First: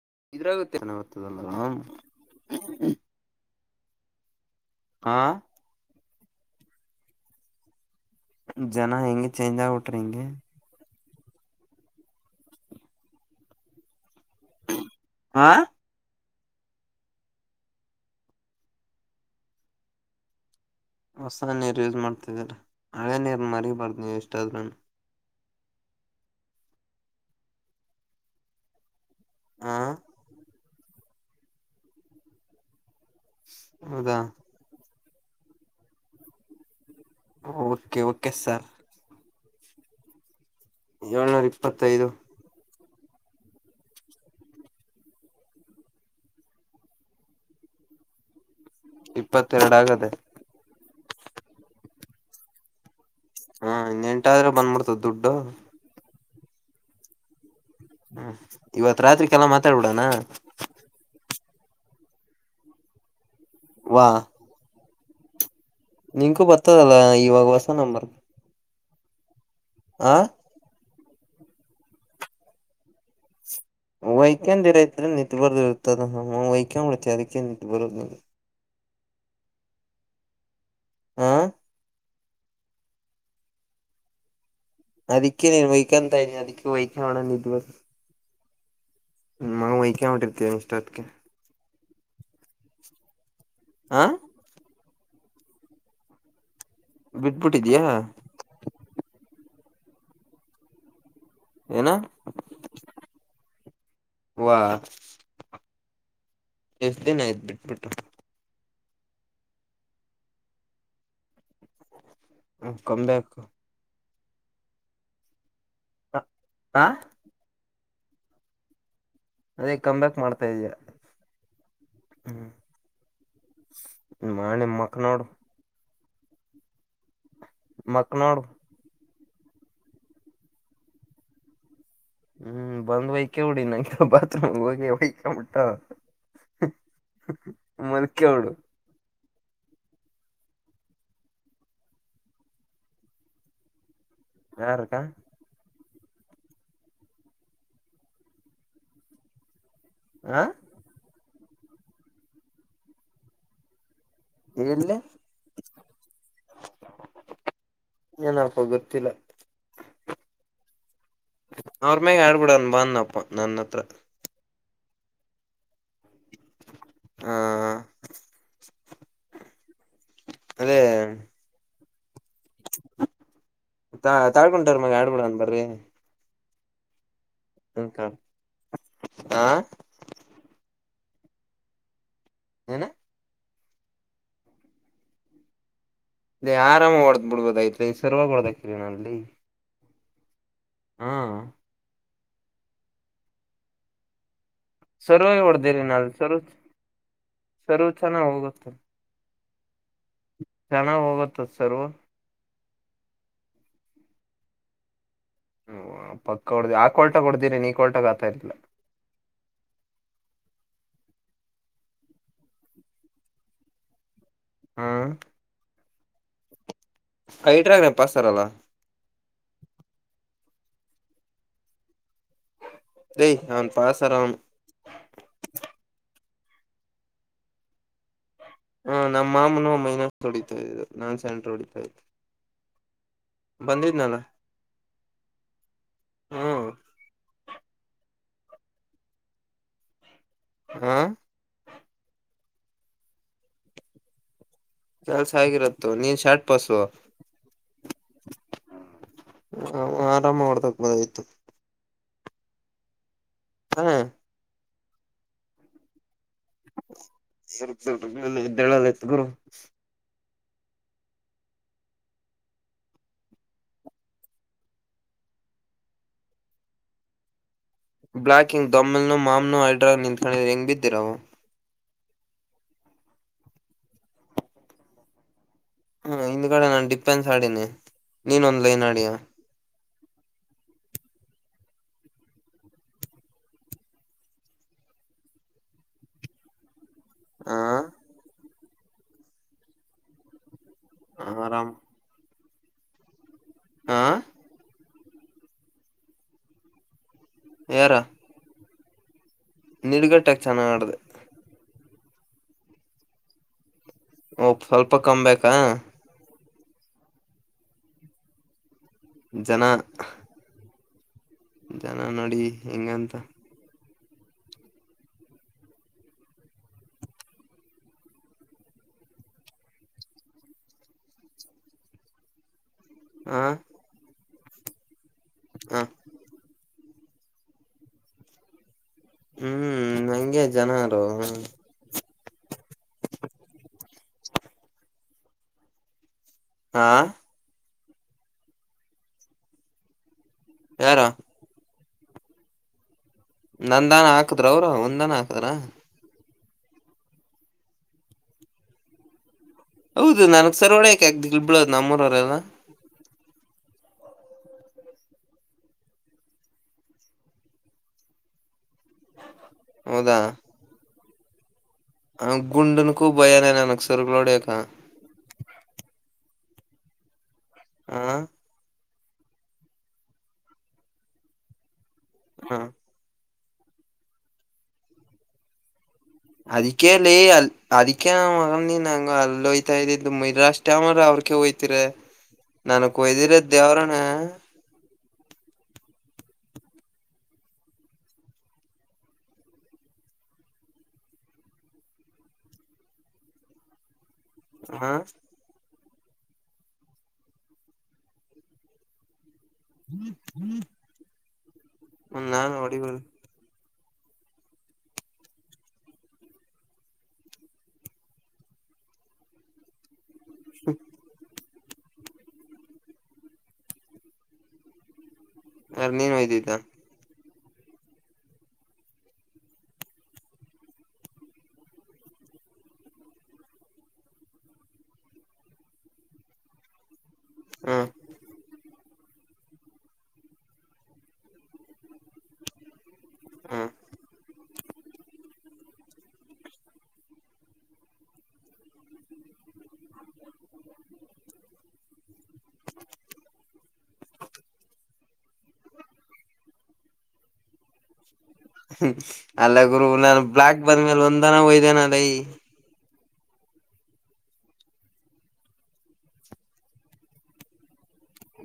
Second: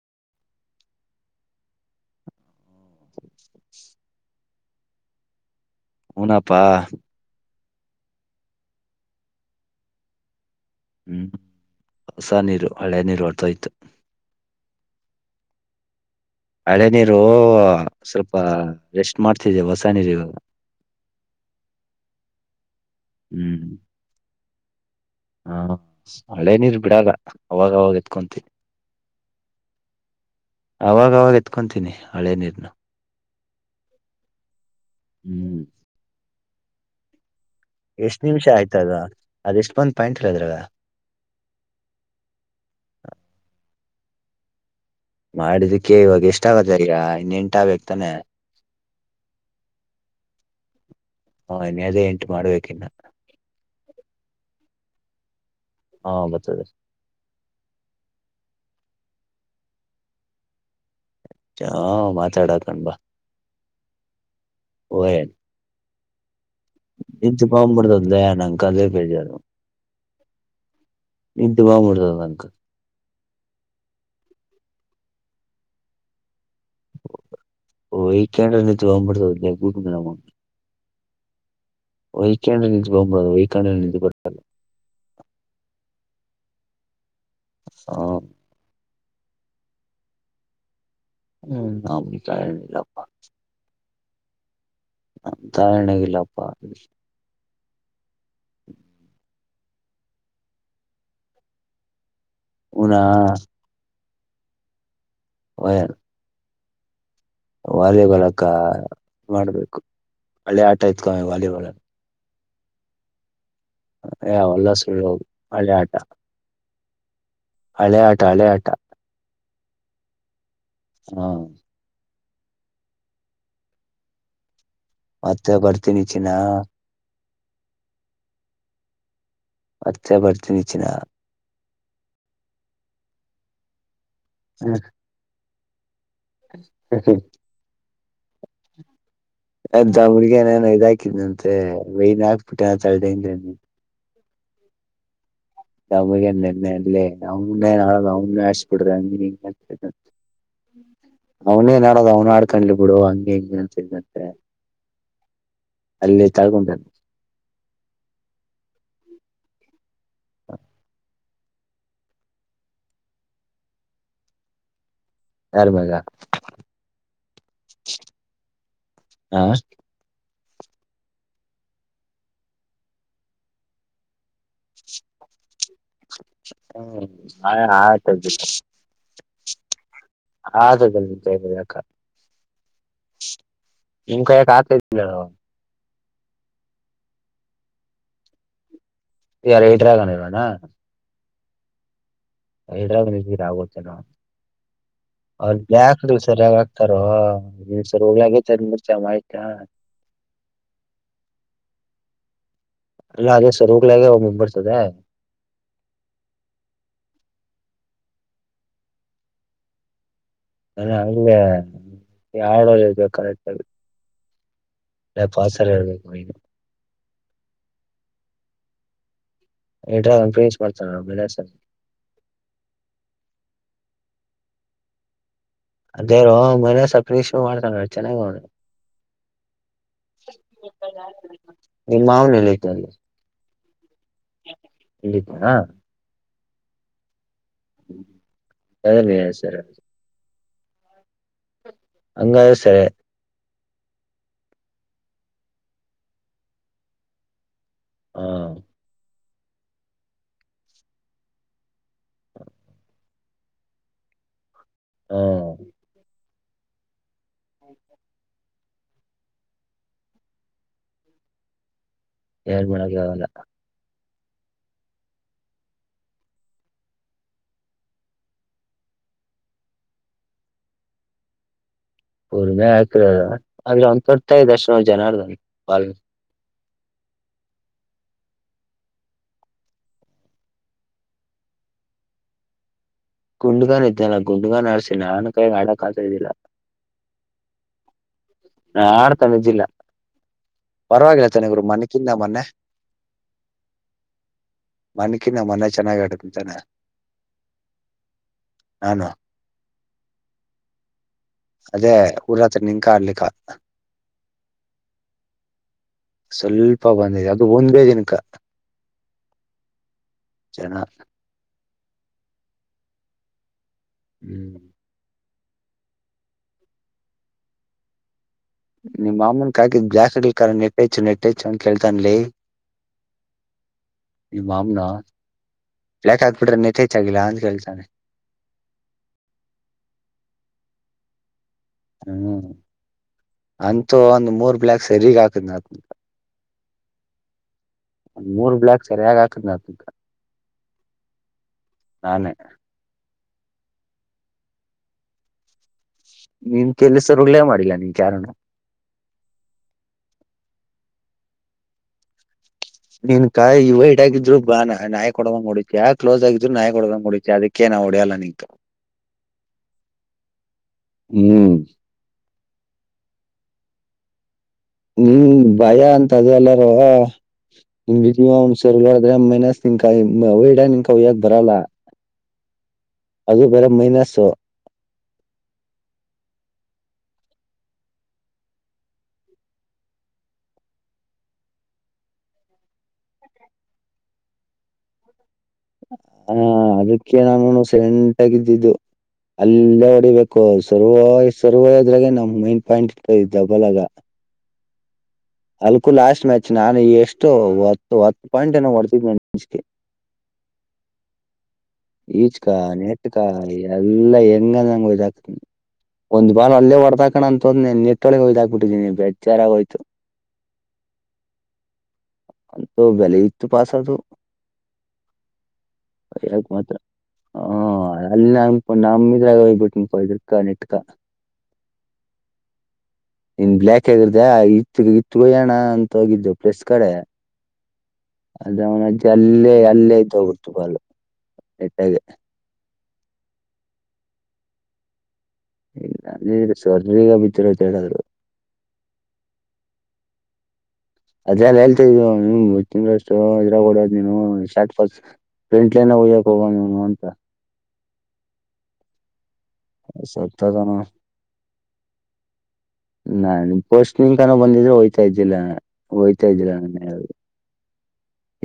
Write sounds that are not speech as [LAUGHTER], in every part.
ಇದ್ರಾಗುತ್ತೆತ್ತದಲ್ಲ [INAUDIBLE] ಹಾ ಹಊನಪ್ಪಾ ಜನ ಹೆಂಗ ಚೇಂಜ್ ಆಗ್ಬಟ್ರಿಂಗೆ ಹ್ಮ್ ಹೊಸ ನೀರು ಹಳೆ ನೀರು ಹೊರ್ತೋಯ್ತು ಹಾ ಹಳೆ ನೀರು ಸ್ವಲ್ಪ ರೆಸ್ಟ್ ಮಾಡ್ತಿದ್ದೆ ಹೊಸ ನೀರಿ ಹೊಸ ನೀರು ಯೂಸ್ ಮಾಡ್ತಿದ್ರ ಹಳೇ ನೀರು ಮರಿಬಾರ್ದ ನೀವ ಎಷ್ಟಾದ್ರೂನು ಹಾ ಹಳೆ ನೀರ್ ಬಿಡಾಗ ಅವಾಗವಾಗ ಎತ್ಕೊಂತೀನಿ ಹಾ ಅವಾಗವಾಗ ಎತ್ಕೊತೀನಿ ಹಳೆ ನೀರ್ನು ಹೌದಾ ಹ್ಮ್ ಓಕೆ ಎಷ್ಟ್ ಓಕೆ ನಿಮಿಷ ಸರ್ ಆಯ್ತ ಅದ ಅದ ಎಷ್ಟ ಬಂದ ಪಾಯಂಟ್್ರ ಅದ್ರಾಗ ಏಳ್ನೂರ ಇಪ್ಪತ್ತೈದು ಮಾಡದಕ್ಕೆ ಇವಾಗ ಎಷ್ಟ ಆಗತ್ತೀರಾ ಇನ್ನೆಂಟ ಬಕ್ತಾನೆ ಇಪ್ಪತ್ತೆರಡು ಆಗದೆ ಹಾ ಇನ್ನು ಅದೇ ಎಂಟು ಮಾಡ್ಬೇಕ ಇನ್ನ ಹಾೆಂಟಾದ್ರೆ ಬಂದ್ಬಿಡ್ತದ ದುಡ್ಡು ಹಾ ಬತ ಹ್ಮ ಇವತ್ ರಾತ್ರಿಕಲ್ಲ ಮಾತಾಡ್ಬಿಡಣ ಾ ಮಾತಾಡತ ಅಣಂಬ ವಾ ವಯನ್ ನಿನ್ಕೂ ಬರ್ತದಲ್ಲ ಇವಾಗ ಹೊಸ ನಂಬರ್ ಕಾಲ ಪೇಜಾರ ಆ ಇಂತ ಮಾಬಡಿದಕ ವೈಕ್ಯಂಡ ರೈತ ನಿಂತು ಬರದ ಇರುತ್ತದಮ್ಮ ವೈಕ್ಯಳಕ್ಕೆ ಅದಕ್ಕೆ ನಿಂತು ಬರೋದಿಲ್ಲ ಜವ ಮಾಡತ ಅದಗೂಟ ಮ ಹ್ಮ ವೈಕಾಂಡ್ರ ನಿಂತಕೊ್ಬುದು ವೈಕಂಡ್ರ ನಿು ಬರ್ತಲ್ಲ ಅದಿಕ್ಕೆ ನೀ ವಹನ್ ತ ಅದಿಕ್ಕೆ ವಹಣ ನಿ ದಿವ ಹ ವಯಕ ಹೊಟ್ಟಿರ್ತೀವಿ ಇಷ್ಟ ಅತ್ಕ್ಕೆ ಹ್ಮ್ ತಾಯನಿಲ್ಲಪ್ಪ ಆಾ ತ ಎಣಗಿಲ್ಲಪ್ಪ ಬಿದ್ದಬಿಟ್ಟಿದಯಾ ಹ್ಮ ಏನ ಹನ ವಾ ಹ ಎಫ್ ವಾಲಿಬಲ್ಕ್ಕ ಮಾಡ್ಬೇಕು ಹಳೆ ಆಟ ಇತ್ಕಮ್ಮಿ ವಾಲಿಬಾಲ್ ಹ ಕಮ್ಯಾಕ್ ಯಾವ ಒಲ್ಲ ಸುಳ್ಳ ಒಳ್ಳೆ ಆಟ ಹಾ ಹಳ ಆಟ ಹಳೆಯ ಆಟ ಅದೇ ಕಮ್ ಬ್ಯಾಕ್ ಮಾಡ್ತಾ ಇದಯಾ ಹ್ಮ ಹ್ಮ್ ಮಳೆ ಮ ಮತ್ತೆ ಬರ್ತೀನಿ ಚಿನ ಮಕ್ಕನಳ ಅಚ್ಚೆ ಬರ್ತಿನಚ್ಚಿನ ಹ್ಮ್ ಬಂದ್ ವೈಕ ಉಡಿ ನಂಗೆ ಬಾತ್ರೂಮ್ ಹೋಗಿ ವಕ ಮುಟ್ಟ ಹ್ಮ ಹ್ಮ ಮನ ಕೆವಡುು ಅದದ ಮಗ ನಾನು ಇದಾಕಿದನಂತೆ ವೇಯನ್ ಹಾಕ್ಬಿಟ್ಟೆ ನ ತಳದಿಂದ ಯಾರುಕ್ಕಾ ನಮಗೆ ನಿೆನ್ನೆ ಅಲ್ಲೇ ನನ್ನ ನಾ ಅವ ಆಿಸಬಿಡ್ರೆ ಆ ಅವ್ನೇನ್ ಆಡದ ಅವ್ನ ಆಡ್ಕೊಂಡ್ಲಿ ಬಿಡು ಹಂಗೆ ಹೆಂಗ ಅಂತ ಅಲ್ಲಿತಳ್ಕೊಂಡ ನ್ಪ್ಪ ಗೊತ್ತಿಲ್ಲ ಅವ್ರ ಮ್ಯಾಗ ಆಡ್ಬಿಡನ್ ಬಂದಪ್ಪ ನನ್ನ ಹತ್ರ ಯಾರ ಮಾಗ ಹ ಹ ಅದೇ ತಾಳ್ಕೊಟ್ರ ಮಗ ಆಡ್ಬಿಡನ್ ಬರ್ರಿ ಹ್ಮ್ ಆ ಆಯ್ತ್ಆತ ಆ ಜಯಕ ಹನಾ ನಿಮ ಕಯಕಾತ ಇ ಆರಾಮ ಹೊಓದ್ ಬಿಡ್ಬೋದ ಐತ್ರಿ ಸರ್ವಾಗ ಹೊಡದಕಿರರಿ ನಲ್ಲಿ ಯಾರ ಇಟ್ರ ಆಗಾನ ಇಲ್ವಣ ಹಾ ಹೈದರಾಬಾದ್ ನಿ ಆಗೋ ಜನ ಸರ್ವಾಗಿ ಅ ಹೊಡ್ದಿರಿ ಬಾಕ್ ನಲ್ಲಿ ಸರ್ ಸರಿಯಾಗ ಆಗ್ತಾರ ನಿ್ ಸರ್ವ್ ಸರ್ ಹೋಗ್ಳಾಗತ ಮುಡ್ತ ಆ್ ಹಾ ಚೆನ್ನಾಗ ಹೋಗತ್ತತ್ ಸರ್ ಅಲ್ಲ ಅದೆ ಸ್ವರೂೋಗ ಲೆ ಅವ ಮಂಬರ್ ಸದ ಹ್ಮ ಪಕ್ಕ ಹೊಡ್ದ ಆ ಕೊೋಲ್ಟಾಗ ಹೊಡ್ದಿರಿ ನೀ ಕೊಲ್ಟಾಗ ಆತಾ ಇರ್ಲಾ [UNINTELLIGIBLE] ನಾನ ಅಲ್ಲೇ ಆಡ ಕರೆಕ್ಟ್ಲ್ಲಿ ಹ್ಮ್ ಎ ಪಸರ ಐಟ್ರಾಗ ನ ಪಸ್ತಾರಲ್ಲ ಡ್ರ ಪ್ರಿನ್ಸ್ ಮಾಡರ್ತಾರೆ ಬೆ ಯ ಅವನ್ ಪಸರಾಮ ಅದೇ ರೋ ಮನಸವ ಶ ಮಾಡ್ಕೊಂಡ ಚೆನ್ನ್ ನೋಿ ಹಾ ನಮ್ಮ ಮಾಮೂನು ಮೈನರ್ ಹೊಡಿತಾದು ನಾನ್ ಸೆಂಟ್ರ ಹೊಡಿತಾ ಇದತ್ತು ನಿಮ್ಮ ಇಲ್ಲಿಿತಾ ಹಾ ್ಮ ಅದಮ ಸರ ಹ ಹಂಗ ಸರಿ ಕೆಲ್ಸ ಹಗಿರತ್ತತ್ತು ನೀನ್ ಶಾಟ್ ಪಸುವ ಹಾ ಆರಾಮ ಮಾಡಡ್ತಾಕಬೋದ ಆಯ್ತು ಹಾ ಹ್ಮ ್ದದತ್ ಗುರು [UNINTELLIGIBLE] ಎಏಳ್ ಮಳಗಾವಲ್ಲ ಬ್ಲ್ಾಕ್ ಹಂಗ್ ದೊಮ್ಮೆಲ್ನ ಮಾಮ್ನುೋ ಅಲ್ಡ್ರಾ ನಿಂತ್ ಹೆಂಗ್ ಬಿದ್ದಿರವು ರ್ಮೆ ಆಾಕರದ ಆದ್ರೆ ಒಂದ ಕೊಡ್ತ ಇದರ್ಶನ ಜನಾರ್ದಾಲ್ ಈ ಕಡೆ ನಾನು ಡಿಪೆನ್ಸ್ ಆಡೀಿನನೆ ನೀನ್ೊಂದ್ ಲೈನ್ ಆಡಿಯಾ ಗುಂಡ್ಗನ್ ಇದ್ದನಲ್ಲ ಗುಂಡ್ಗನ್ ಆರ್ಸಿ ನಾನು ಕೈಗೆ ಆಡಕ್ ಆತ ಇದ್ದಿಲ್ಲ ಹಾ ಹಾ ಆಡ್ತ ನಿಿದ್ದಿಲ್ಲ ಪರವಾಗಿಲ್ಲ ಚೆನಗರು ಮೊನ್ನೆ ಕಿಿಂದ ಮೊನ್ನೆ ಆ ಮನ್ಕಿ ನ ಮನೆ ಚೆನ್ನಾಗ ಅಡ್ಕಂತಾನ ಎರ ಹಾನ ನಿಡ್ಗಟ್ಟಕ್ ಚೆನ್ನಾಗ್ ಮಾಡ್ದ ಅದೇ ಊರ ಹತ್ರ ನಿನ್ಕಾ ಆಡ್ಲಿಕ್ಕ ಓ ಸ್ವಲ್ಪ ಕ್ಬೇಕಾ ಸ್ವಲ್ಪ ಬಂದಿದೆ ಅದು ಒಂದೇ ದಿನಕ ಜನ ಣ ಜನ ನೋಡಿ ಹೆಂಗಂತ ಹ್ಮ್ ನಿಮ್ಮ ಮಾಮನ್ ಕಕಿದ್ದ್ ಜ್ಲಾಕ್ಲ್ ಕ ನೆಟ್ಟೇಚ್ಚು ನೆಟ್ಟೇಚ್ಚು ಅಂತ ಕೇಳ್ತನ್ಲಿ ಆ ಈ ಮಾಮನ ಯಾಕ ಹಾಕ್ಬಿಟ್ರೆ ನತ್ಯೇಚ್ಾಗಿಿಲ್ಲ ಅಂತ ಕೇಳ್ತಾನೆ [UNINTELLIGIBLE] ಹ್ಮ್ ನಂಗೆ ಜನಾರ ಹ್ಮ್ ಅಂತೂ ಒಂದ್ ಮೂರ್ ಬ್ಲ್ಯಾಕ್ ಸರಗ್ ಹಾಕದ್ ಅ ಹಾ ಒ್ ಮೂರ್ ಬ್ಲಯಕ್ ಸರಿಯಾಗಿ ಆಾಕದ್ ನ ತಗ ಯಾರಾ ನಾನೆ ನಂದಾನ ಹಾಕದ್ರ ಅವರು ಒಂದಾನ ಹಾಕ್ಾರ ನಿನ್ ಕೆಲಸರುಳೇ ಮಾಡಿಲ್ಲ ನೀನ್ ಕಾರಣ ಹೌದು ನನಗ್ ಸರ್ ಒಳ್ಯಕ ಆಗ್ದ ಇಬಳೋದು್ ನಮ್ಮೂರವರೆಲ್ಲ ನಿನ್ ಕಾಯ ಇವೈಿ ಆಾಗಿದ್ರು ಬಾ ನಾಯ್ ಕೊಡದಂಗ್ ಹೊಡಚ ಆಾ ಕ್ಲೋಸ್ ಆಗಿದ್ ನಾಯಕ್ ಕೊಡದಂಗ್ಡತಿ ಅದಕ್ಕೇನ ಒಡೆಯಲ್ಲ ನೀಂತ ಹೌದಾ ಹ್ಮ್ ಗುಂಡುನ ಕುೂ ಭಯಾನೇ ನನಕ್ ಸರ್ಕ ಲೋಡಕ ಹ್ಮ್ ಭಯ ಅಂತ ಅದೆ ಆ ಎಲ್ಲಾರಮನ್ಸರ್ಗಳ ಅ್ರೆ ಮೈನಸ್ ನಿನ್ಕಡ ನಿನ್ ಅವಯ್ಯದ ಬರಲ್ಲ ಹಾ ಅದು ಬೇರ ಮೈನಸ್ು ಅದಿಕಲ್ಲಿ ಅ ಅದಿಕೇ ಮಗ ನಂಗ ಅಲ್ಲಿೋಯ್ತಾ ಇದ್ದಿದ್ದು ಮರಾಸ್ ಟಾಮ್ರ ಅವ್ರ ಕ ಹಯ್ತೀರ ನನಕ್ ಒಯ್ದಿರ ದೇವ್ರನ ಹಾ ಅದಕ್ಕೆ ನಾನೂ ಸೆಂಟಗಿದ್ದಿದ್ದು ಅಲ್ಲೇ ಹೊಡಿಬೇಕು ಸರ್ರುವ ಸರ್ರುವದ್ರಾಗೆ ನಮ್ ಮೈನ್ ಪಾಯಿಂಟ್ ಇಬಲ್ಗ ಹಾ ಅಲ್ಕು ಲಾಸ್ಟ್ ಮ್ಯಾಚ್ ನಾನು ಎಷ್ಟು ಒ ಒತ್ತು ಪಾಯಿಂಟ್ ಏ ಹೊಡ್ತಿದ್ ಹ್ಮ್ ಹ್ಮ್ ಈಚಕಾ ನೆಟ್ಕ ಎಲ್ಲಾ ಹೆಂಗ ನಂಗ ಒಾಕ್ತನಿ ಒಂದ್ ಬಾಲ್ ಅಲ್ಲೇ ಹೊಡೆದಕಣ ಅಂತಂದ್ ನೆಟ್ಟೊಳಗೆ ಹಯ್ದಾಕ್ಬಿಟ್ಟಿದೀನಿ ಬೇಜಾರಾಗೋಯ್ತು ಹ್ಮ ಅಂತ ಬೆಲೆ ಇತ್ತು ಪಾಸದು ಅರ ನೀನ್ ಒಯ್ದಯತಾ ಹ ಅಲ್ಲಿ ನಮ ನಮಿದ್ರಾಗ ಹಯ್ಬಿಟ್ಟು ನಿಮಪ ಇದ್ರಕ ನೆಟ್ಕ [INAUDIBLE] ಇನ್ ಬ್ಲ್ಲಾಕ್ ಆಗಿರ್ದ ಇತ್ ಇತ್ಗೋ ಣ ಅಂತ ಹೋಗಿದ್ದು ಪ್ಲಸ್ ಕಡೆ ಹ್ಮ್ ಅದ ಅವನ ಅಜ್ಜಿ ಅಲ್ಲೇ ಅಲ್ಲೇ ಇದ್ದ ಹೋಗಿಡ್ತು ಬಾಲು ನಿಟ್ಟಾಗ ಹಾ ಇಲ್ಲ [UNINTELLIGIBLE] ಅದೆಲ್ಲ ಹೇಳ್ತ ತಿಷ್ಟು ಇದ್ರಾಗಡೋದ್ ನೀನು ಶಾ ಫ್ರೆಂಟ್ಲೈನ್ ಹಯ್ಯಕ್ ಹೋಗಣ ಅಂತ ಅಲ್ಲ ಗುರು ನಾನು ಬ್ಲಾಕ್ ಸತ್ತೋದನು ಬಂದ್ಮೇಲೆ ಒಂದ್ನ ಒಯ್ದೇನ ಅಲ್ಲೈ ನಾ ನಿಮ ಪೋಸ್ಟ್ ನಿನ್ ಕನೋ ಬಂದಿದ್ರೆ ಹೊಯ್ತಾ ಇದ್ದಿಲ್ಲ ಹೋಯ್ತಾ ಇದ್ದಿಲ್ಲ ನನ್ನ ಯು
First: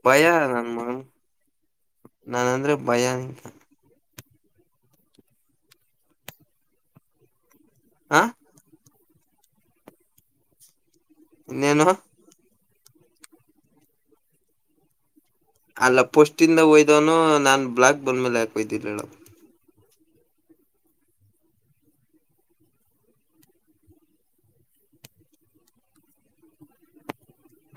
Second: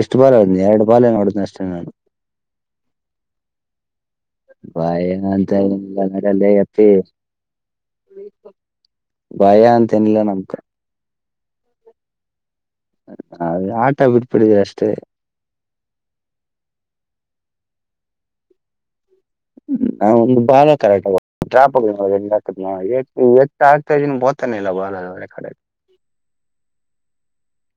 ಎಷ್ಟು ಭಯ ಬಾಲ್ನಿ ನನ್ ಎರಡು ಮಗನ್ ಬಾಲ್ ನೋಡಿದ್ನ ಅಷ್ಟೇ ನಾನು ನಾನ ಅಂದ್ರೆ ಭಯ ನಿಂತ ಬಾಯ ಅಂತ ಏನಲ್ಲ ನಡಲ್ಲ ಅಪ್ಪಿ ಹಾ ಭಯ ಅಂತನ್ಿಲ್ಲ ನಮ್ಕ ಇನ್ನೇನು ಅದೆ ಆಟ ಬಿಟ್ಬಿಡಿದೆ ಅಷ್ಟೇ ಅಲ್ಲ ಪೋಸ್ಟಿಂದ ಒಯ್ದವನು ನಾನ್ ಬ್ಲಾಕ್ ಬಂದ್ಮೇಲೆ ಯಾಕೋಯ್ದಿಲ್ಲಡ ನ ಒಂದು ಬಾಲ ಕರಾಟ ಡ್ರಾಪ್ ಎ ಆಗ್ತಾ ಇದ ಬತಾನೆ ಇಲ್ಲ ಬ ಕಡೆ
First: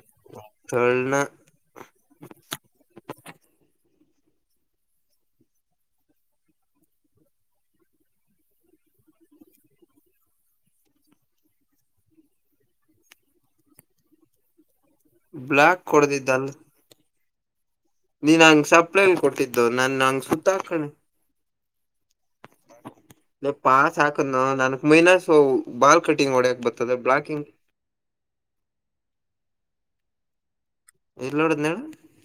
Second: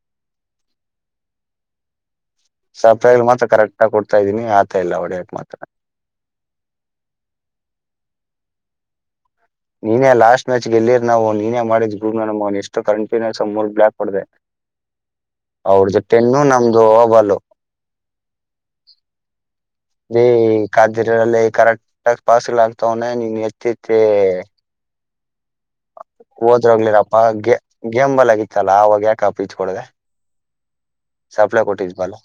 [UNINTELLIGIBLE] ಸಪ್ರೈಲ್ ಮಾತ್ರ ಕರೆಕ್ಟ್ಗ ಕೊಡ್ತಾ ಇದ್ದೀನಿ ಆತ ಇಲ್ಲ ಹೊಡೆಯಕ್ ಮಾತ್ರ [INAUDIBLE] ನೀನೇ ಲಾಸ್ಟ್ ಮ್ಯಾಚ್ಗೆ ಎಲ್ಲಿರ್ ನಾವು ನೀನೇ ಮಾಡಿದ್ ಗ್ರೂಪ್ ನ ನ ಎಷ್ಟು ಕನ್ಫಿನ್ಯೂನ್ಸ್ ಮೂರ್ ಬ್ಲಾಕ್ ಕೊಡ್ದದೆ ಬ್ಲಾಕ್ ಅವ್ರ ಕೊಡ್ದಿದ್ದ ಜೊತೆನ್ನು ಅಲ್ ನಮ್ದು ಹಬಲು ನೀನ್ ಹಂಗ್ ಸಪ್ಲೈಲ್ ಕೊಟ್ಟಿದ್ದಿ ಹ್ಮ್ ಹ್ಮ ಕ್ದಿರಲ್ಲಿ ಕರೆಕ್ಟ ಪಸ್ಲ ತನ ನೀ ಲೇ ಪಾಸ್ ಹೆತ್ತಕೆ ಹಾಕನ ನನ್ಕ್ ಮೈನಸ್ ಬಾಲ್ ಕಟಿಂಗ್ ಹೊಡ್ಯಕ್ ಬರ್ತದೆ ಹೋದ್ರೋಗ್ಲಿರಪ್ಪ ಬ್ಲಾಕಿಂಗ್ ಗೇಮ್ ಬಲ್ ಆಗಿತ್ತಲ್ಲ ಆವಾಗ ಯಾಕಪ್ಪ ಪಿಚ್ ಕೊಡದೆ ಎಲ್ಲಿ ಸಪ್ಲೈ ಹೊಡದ್ನ ಹೇಳು ಕೊಟ್ಟಿದಲ್ಲ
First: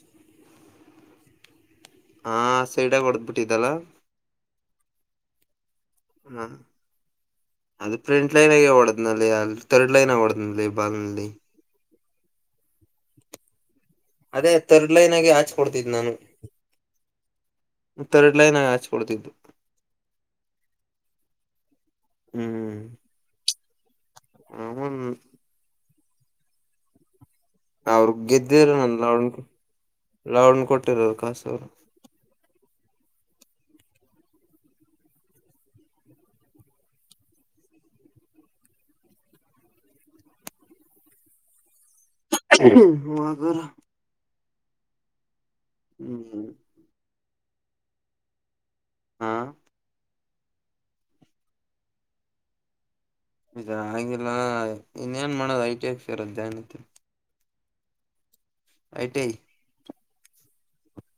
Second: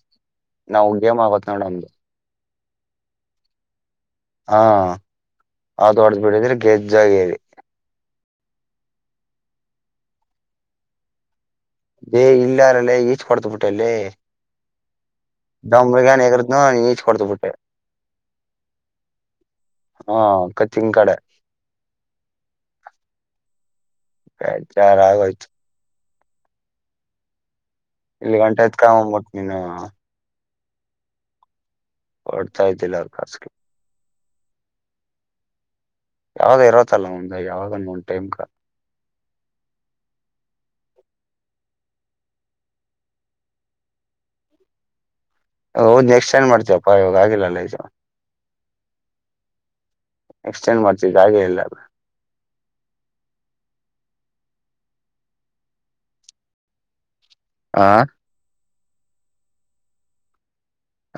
ನಾವು ಗೇಮ್ ಆಗತ್ ನೋಡಮ್ದು ಹಾ ಸೈಡಾಗ ಹೊಡೆದ್ ಬಿಟ್ಟಿದ್ದಲ್ಲ ಹಾ ಆತೊಡ್ದ್ ಹ ಬಿಟ್ಟಿದ್ರೆ ಗೆಜ್ಜ ಆಗೇರಿ ಅದು ಫ್ರಂಟ್ ಲೈನ್ ಆಗ ಹೊಡದ್ನಲ್ಲಿ ಅಲ್ಲಿ ಥರ್ಡ್ ಲೈನ್ ಆಗ ಹೊಡ್ನಲ್ಲಿ ಬಾಲ್ ನಲ್ಲಿ ಹೇ ಇಲ್ಲಾರ ಲೇ ಈಚ್ ಹೊಡೆದು ಬಿಟ್ಟೆ ಲೇ ಅದೇ ತರ್ಡ್ ಲೈನ್ ಆಗಿ ಆಚೆ ಕೊಡ್ತಿದ್ ನಮ್ ಹುಡುಗನು ಎದ್ರುಬಿಟ್ನಾ ಈಚ ಕೊಡ್ತ ಬಿಟ್ಟೆ ಥರ್ಡ್ ಲೈನ್ ಹಚ್ಕೊಡ್ತಿದ್ದು ಹಾ ಕಚ್ಚಿನ್ ಕಡೆ ಹ್ಮ್ ಅವನ್ ಬೇಜಾರು ಆಗೋಯ್ತು ಅವ್ರಗ್ ಇಲ್ಲಿ ಗಂಟೆ ಗೆದ್ದಿರ ಎತ್ಕೊಂಬಂದ್ಬಿಟ್ಟು ನೀನು ನನ್ [UNINTELLIGIBLE] ಕೊಟ್ಟಿರ ಕಾಸ ಅವರು ಹೊಡ್ತಾಯತಿಲ್ಲಾರ ಕಾಸಕೆ ಯಾವ್ದ ಇರತ್ತಲ್ಲ ಒಂದ ಯಾವ್ದನ್ನು ಒಂದು ಟೈಮ್ಗ [INAUDIBLE] [UNINTELLIGIBLE] ಹೌದ್ ನೆಕ್ಸ್ಟ್ ಹ್ಮ್ ಟೈಂಡ್ ಮಾಡ್ತವಪ್ಪ ಇವಾಗ ಆಗಿಲ್ಲಲ್ಲ ಈ ಹಾ ಎಕ್ಸ್ಟೆಂಡ್ ಮಾಡ್ತ ಹಾಗೆ ಎಲ್ಲ ಇದ ಹಂಗಿಲ್ಲ ಇನ್ನ ಏನ್ ಮಾಡೋದ ಐ ಟಿ ಎಕ್ ಸೇರ ಜನ ಆ ಐಟಿ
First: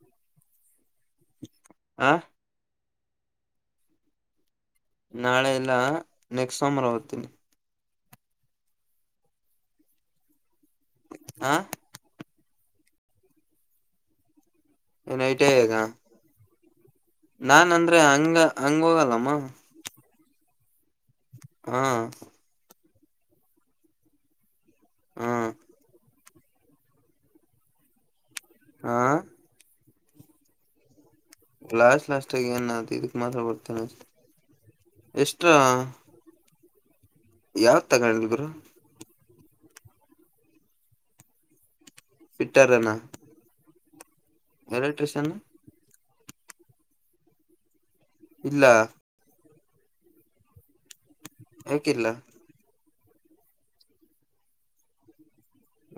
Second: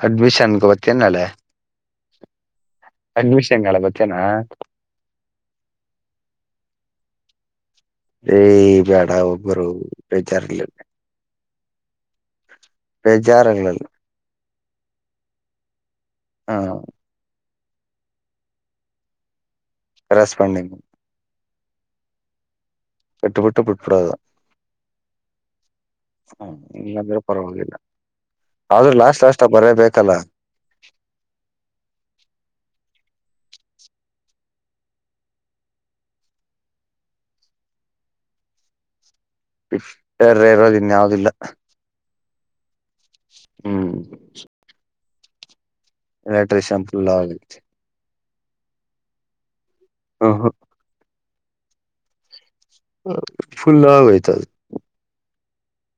ಅಡ್ಮಿಷನ್ಗೆ ಹೋಗ್ತೀಯ ನಾಳೆ ಆ ಅಡ್ಮಿಶನ್ ಹೇಳಬೇಕೇನಾ ನಾಳೆ ಎಲ್ಲ ನೆಕ್ಸ್ಟ್ ಸೋಮವಾರ ಹೋಯಿತೀನಿ ಏ ಬೇಡ ಒಬ್ಬರು ಬೇಜಾರಲ ಹಾ ಬೇಜಾರು ಆಗಲಿ ಏನ್ ಐಟಿ ಯಾಗ ಹ್ಮ ನಾನ್ ಅಂದ್ರೆ ಹಂಗ ಹಂಗ ಹೋಗಲ್ಲಮ್ಮ ರೆಸ್ಪಾಂಡಿಂಗ್ ಹಾ. ಎಟ್ಟು ಬಿಟ್ಟು ಬಿಟ್ಬಿಡದ. ಹಾ ಹ ಇಲ್ಲಾದ್ರೂ ಪರವಾಗಿಲ್ಲ ಆದ್ರೂ ಹಾ ಲಾಸ್ಟ್ ಲಾಷ್ಟ ಬರಬೇಕು ಕಲ ಲಾಸ್ಟ್ ಲಾಸ್ಟ್ ಆಗ ಏನ್ ಇದಕ್ ಮಾತ್ರ ಬರ್ತೇನೆ. ಎಷ್ಟ ಯಾವತ್ ತಗೊಂಡಿದ ಗುರು. [UNINTELLIGIBLE] ಯಾವವುದಿಲ್ಲ. ಇಟ್ಟಾರೆನಾ. ಹ್ಮ್ ಪ್ರಸನ್ನ. ಎಲೆಕ್ಟ್ರ ಶೆಂಪೂ ಲಾವ. ಇಲ್ಲ. ಹ ಹಾ. ಹಕ್ಕಿಲ್ಲ. ಫುಲ್ ಲವಯತ.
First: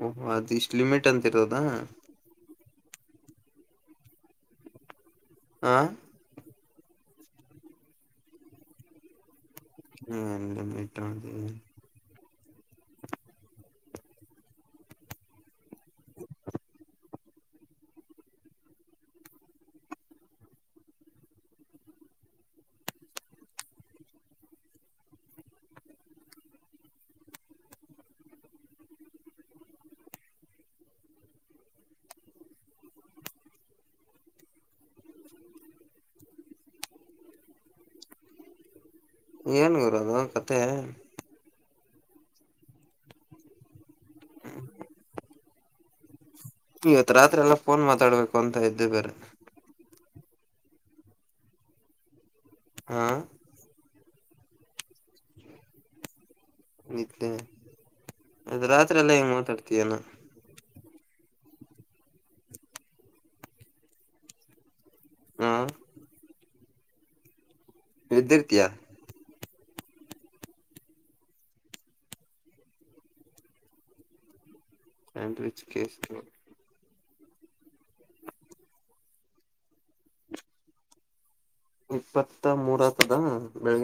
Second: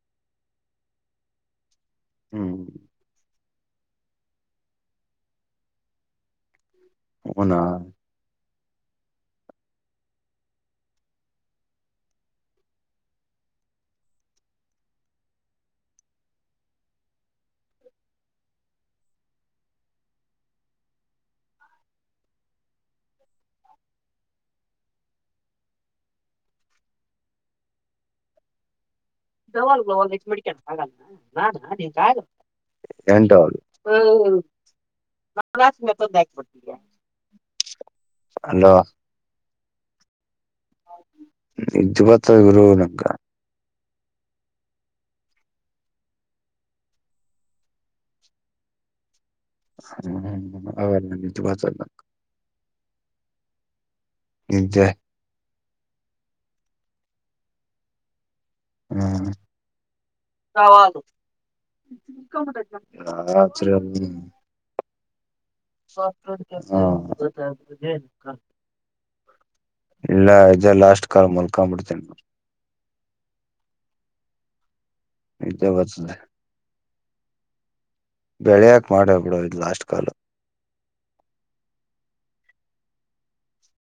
ಓಹ ಅದು್ ಇಷ್ಟ್ ಲಿಮಿಟ್ ಅಂತಿರದ. ಹ್ಮ್ ಹ. ಹನಾ. ಹ್ಮ ಎಲ್ಲ ಮಟ. ಲ್ ಒ ಎಷ್ಟು ಮಿಡಿಕ ಹಾಗಗಲ್ಲ ನಾನ ನಿಂತ ಆಗುತ್ತ. ಎಟ ನ. ಅಲ್ಲೋ. ಏನ್ ಗರೋದು ಕತೆೆ. ನಿಜು ಬತ್ತ ಗುರು ನಕ. ಹ. ಇವತ್ ರಾತ್ರಿ ಎಲ್ಲ ಫೋನ್ ಮಾತಾಡ್ಬೇಕು ಅಂತ ಇದ್ದು ಬೇರೆ. ಹ್ಮ ಹ್ಮ ಅವವು ವಚ ನ. ಹಾ. ಜಯ. ನಿತ್ಯೆ ಅದ ರಾತ್ರಿ ಎಲ್ಲ ಹೆಂಗ ಮಾತಾಡ್ತಯಾನ. ಹ ಸರಿ. ಹ ಸಫ್ಟವೇ ಕೆಸ ಬಕ್ಕ ಎದ್ದಿರ್ತೀಯ ಇಲ್ಲ ಇದ ಲಾಸ್ಟ್ ಕಾಲ ಮುೊಲ್ಕಾ ಬಿಿಡ್ತೀ ಎಂತ್ರ ನಿದ್ದೆ ಕೆಸ ಬರ್ತದೆ ಬೆಳೆಯಕ್ ಮಾಡ ಬಿಡ ಇ್ ಲಾಸ್ಟ್ ಕಾಲು ಇಪ್ಪತ್ತ ಮೂರ ಹತ್ತದ ಬೆಳಗ್